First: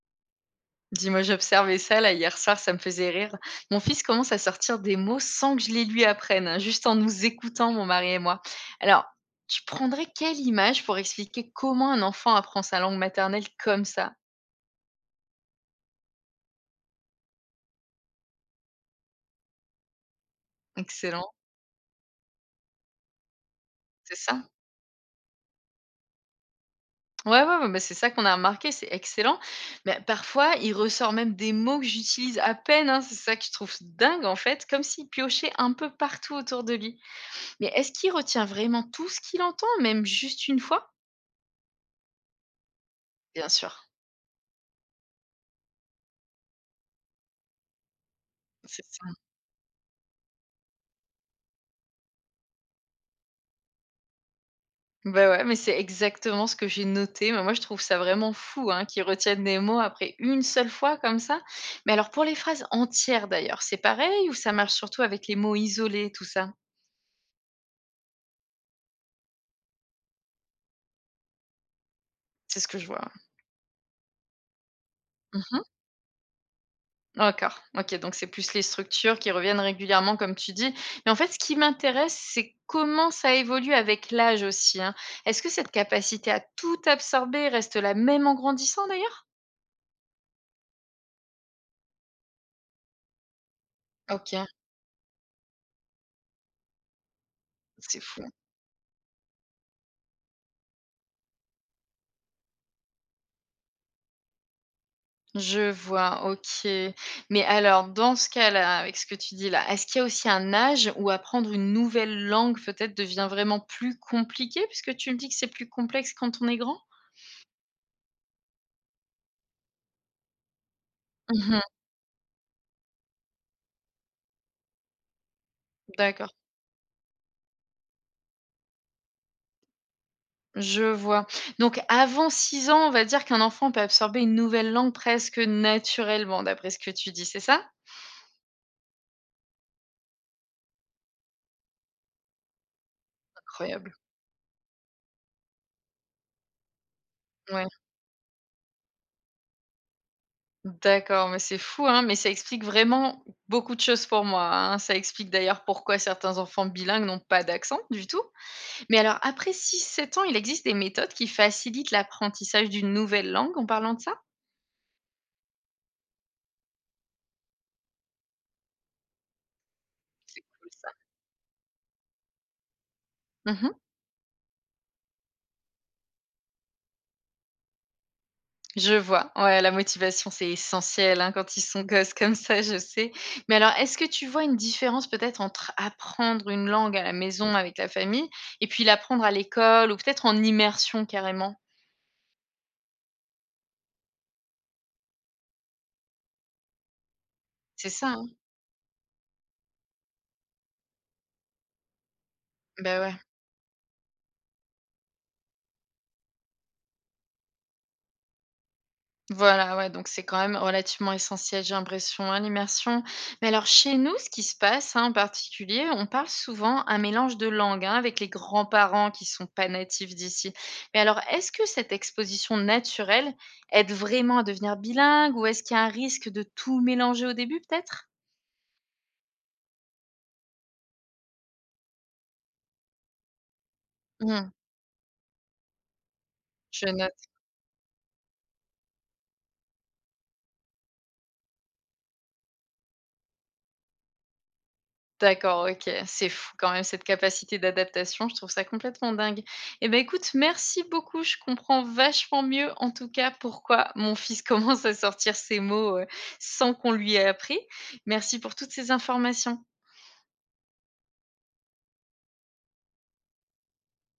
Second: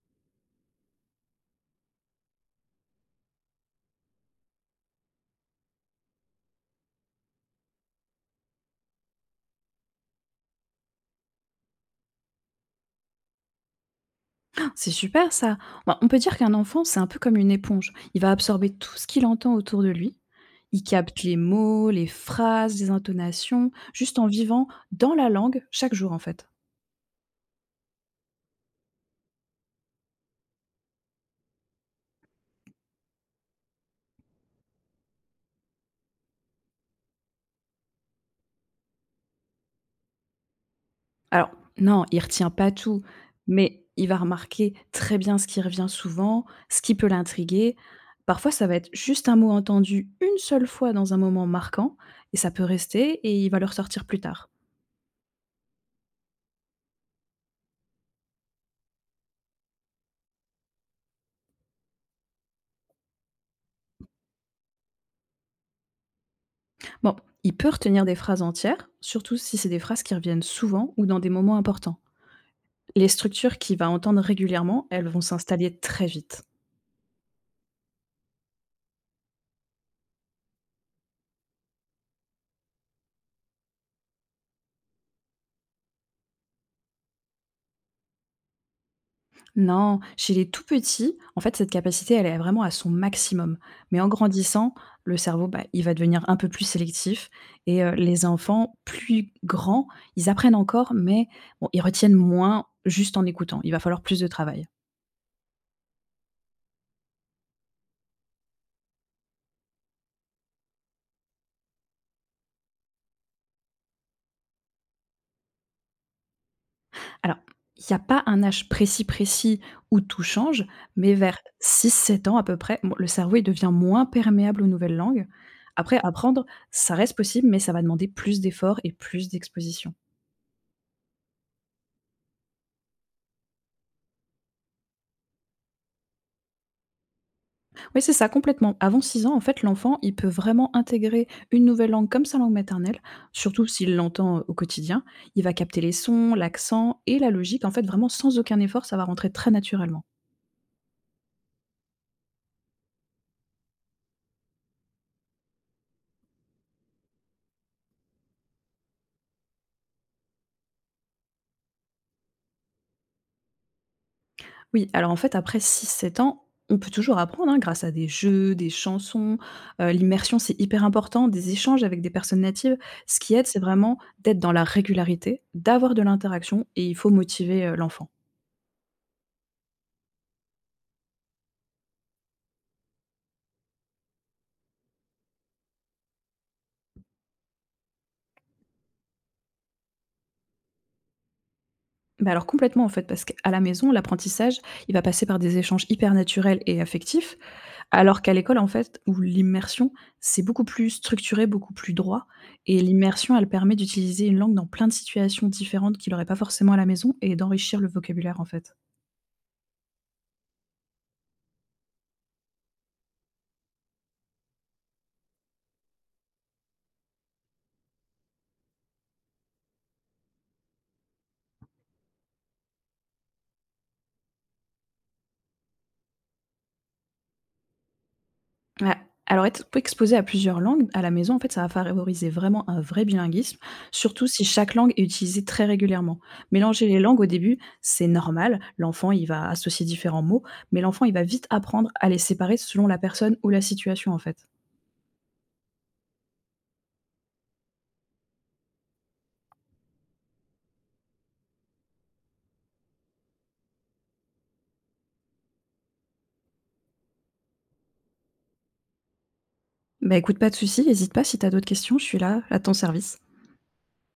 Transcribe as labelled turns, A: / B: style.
A: Dis-moi, j'observais ça là hier soir, ça me faisait rire. Mon fils commence à sortir des mots sans que je les lui apprenne, hein, juste en nous écoutant, mon mari et moi. Alors, tu prendrais quelle image pour expliquer comment un enfant apprend sa langue maternelle comme ça?
B: C'est super ça. Bah, on peut dire qu'un enfant, c'est un peu comme une éponge. Il va absorber tout ce qu'il entend autour de lui. Il capte
A: Excellent,
B: les mots, les phrases, les intonations,
A: c'est
B: juste en
A: ça?
B: vivant dans la langue chaque jour en fait.
A: Ouais, ouais, ouais, bah, c'est ça qu'on a remarqué, c'est excellent. Mais parfois, il ressort même des mots que j'utilise à peine, hein, c'est ça que je trouve dingue en fait, comme s'il piochait un peu partout autour de lui. Mais est-ce qu'il retient vraiment tout ce qu'il entend, même juste une fois?
B: Alors non, il retient pas tout,
A: Bien
B: mais
A: sûr,
B: il va remarquer très bien ce qui revient souvent, ce qui peut l'intriguer. Parfois, ça va
A: c'est
B: être
A: ça.
B: juste un mot entendu une seule fois dans un moment marquant, et ça peut rester, et il va le ressortir plus tard.
A: Bah, ouais, mais c'est exactement ce que j'ai noté. Mais moi, je trouve ça vraiment fou, hein, qu'ils retiennent des mots après une seule fois comme ça. Mais alors pour les phrases entières d'ailleurs, c'est pareil ou ça marche surtout avec les mots isolés, tout ça?
B: Bon, il peut retenir des phrases entières, surtout si c'est des phrases qui reviennent souvent ou dans des moments importants.
A: C'est ce que je
B: Les
A: vois.
B: structures qu'il va entendre régulièrement, elles vont
A: Mmh.
B: s'installer très vite.
A: D'accord. OK, donc c'est plus les structures qui reviennent régulièrement comme tu dis. Mais en fait, ce qui m'intéresse, c'est comment ça évolue avec l'âge aussi, hein. Est-ce que cette capacité à tout absorber reste la même en grandissant d'ailleurs?
B: Non, chez les tout petits, en fait, cette capacité, elle est vraiment à son maximum. Mais en
A: OK,
B: grandissant, le cerveau, bah, il va devenir un peu plus sélectif.
A: c'est fou.
B: Les enfants plus grands, ils apprennent encore, mais bon, ils retiennent moins juste en écoutant. Il va falloir plus de travail.
A: Je vois, OK. Mais alors dans ce cas-là, avec ce que tu dis là, est-ce qu'il y a aussi un âge où apprendre une nouvelle langue peut-être devient vraiment plus compliqué? Puisque tu me dis que c'est plus complexe quand on est grand?
B: Alors, il n'y a pas un âge précis, précis où tout change, mais vers
A: Mmh,
B: 6 7 ans à peu près, bon, le cerveau, il devient moins perméable aux nouvelles langues. Après,
A: d'accord,
B: apprendre, ça reste possible, mais ça va demander plus d'efforts et plus d'exposition.
A: je vois. Donc avant 6 ans, on va dire qu'un enfant peut absorber une nouvelle langue presque naturellement, d'après ce que tu dis, c'est ça?
B: Oui, c'est ça, complètement. Avant 6 ans, en fait, l'enfant, il peut vraiment intégrer une nouvelle langue comme sa langue maternelle, surtout
A: Incroyable,
B: s'il l'entend, au quotidien. Il va capter les sons, l'accent et la logique,
A: ouais.
B: en fait, vraiment sans aucun effort, ça va rentrer très naturellement.
A: D'accord, mais c'est fou, hein, mais ça explique vraiment beaucoup de choses pour moi, hein. Ça explique d'ailleurs pourquoi certains enfants bilingues n'ont pas d'accent du tout. Mais alors après 6 7 ans, il existe des méthodes qui facilitent l'apprentissage d'une nouvelle langue en parlant de ça?
B: Oui, alors en fait, après 6 7 ans, on peut toujours apprendre, hein, grâce à des jeux, des chansons. L'immersion,
A: C'est
B: c'est
A: cool
B: hyper
A: ça.
B: important, des échanges avec des personnes natives. Ce qui aide, c'est
A: Mmh.
B: vraiment d'être dans la régularité, d'avoir de l'interaction et il faut motiver l'enfant.
A: Je vois. Ouais, la motivation, c'est essentiel, hein, quand ils sont gosses comme ça, je sais. Mais alors, est-ce que tu vois une différence peut-être entre apprendre une langue à la maison avec la famille et puis l'apprendre à l'école ou peut-être en immersion carrément?
B: Bah, alors complètement, en fait, parce qu'à la maison, l'apprentissage, il va passer par des échanges hyper naturels et affectifs,
A: C'est ça,
B: alors
A: hein?
B: qu'à l'école, en fait, où l'immersion, c'est beaucoup plus structuré, beaucoup plus droit et
A: Bah ouais.
B: l'immersion, elle permet d'utiliser une langue dans plein de situations différentes qu'il n'aurait pas forcément à la maison et d'enrichir le vocabulaire, en fait.
A: Voilà, ouais, donc c'est quand même relativement essentiel, j'ai l'impression, hein, l'immersion. Mais alors chez nous, ce qui se passe hein, en particulier, on parle souvent un mélange de langues hein, avec les grands-parents qui sont pas natifs d'ici. Mais alors, est-ce que cette exposition naturelle aide vraiment à devenir bilingue ou est-ce qu'il y a un risque de tout mélanger au début peut-être?
B: Ouais. Alors être exposé à plusieurs langues à la maison, en fait, ça va favoriser vraiment un vrai bilinguisme, surtout si
A: Hmm,
B: chaque langue est utilisée très régulièrement. Mélanger
A: je
B: les langues au
A: note.
B: début, c'est normal, l'enfant, il va associer différents mots, mais l'enfant, il va vite apprendre à les séparer selon la personne ou la situation, en fait.
A: D'accord, OK. C'est fou quand même cette capacité d'adaptation, je trouve ça complètement dingue. Et ben écoute, merci beaucoup, je comprends vachement mieux en tout cas pourquoi mon fils commence à sortir ces mots, sans qu'on lui ait appris. Merci pour toutes ces informations.
B: Bah écoute, pas de souci, n'hésite pas si tu as d'autres questions, je suis là, à ton service.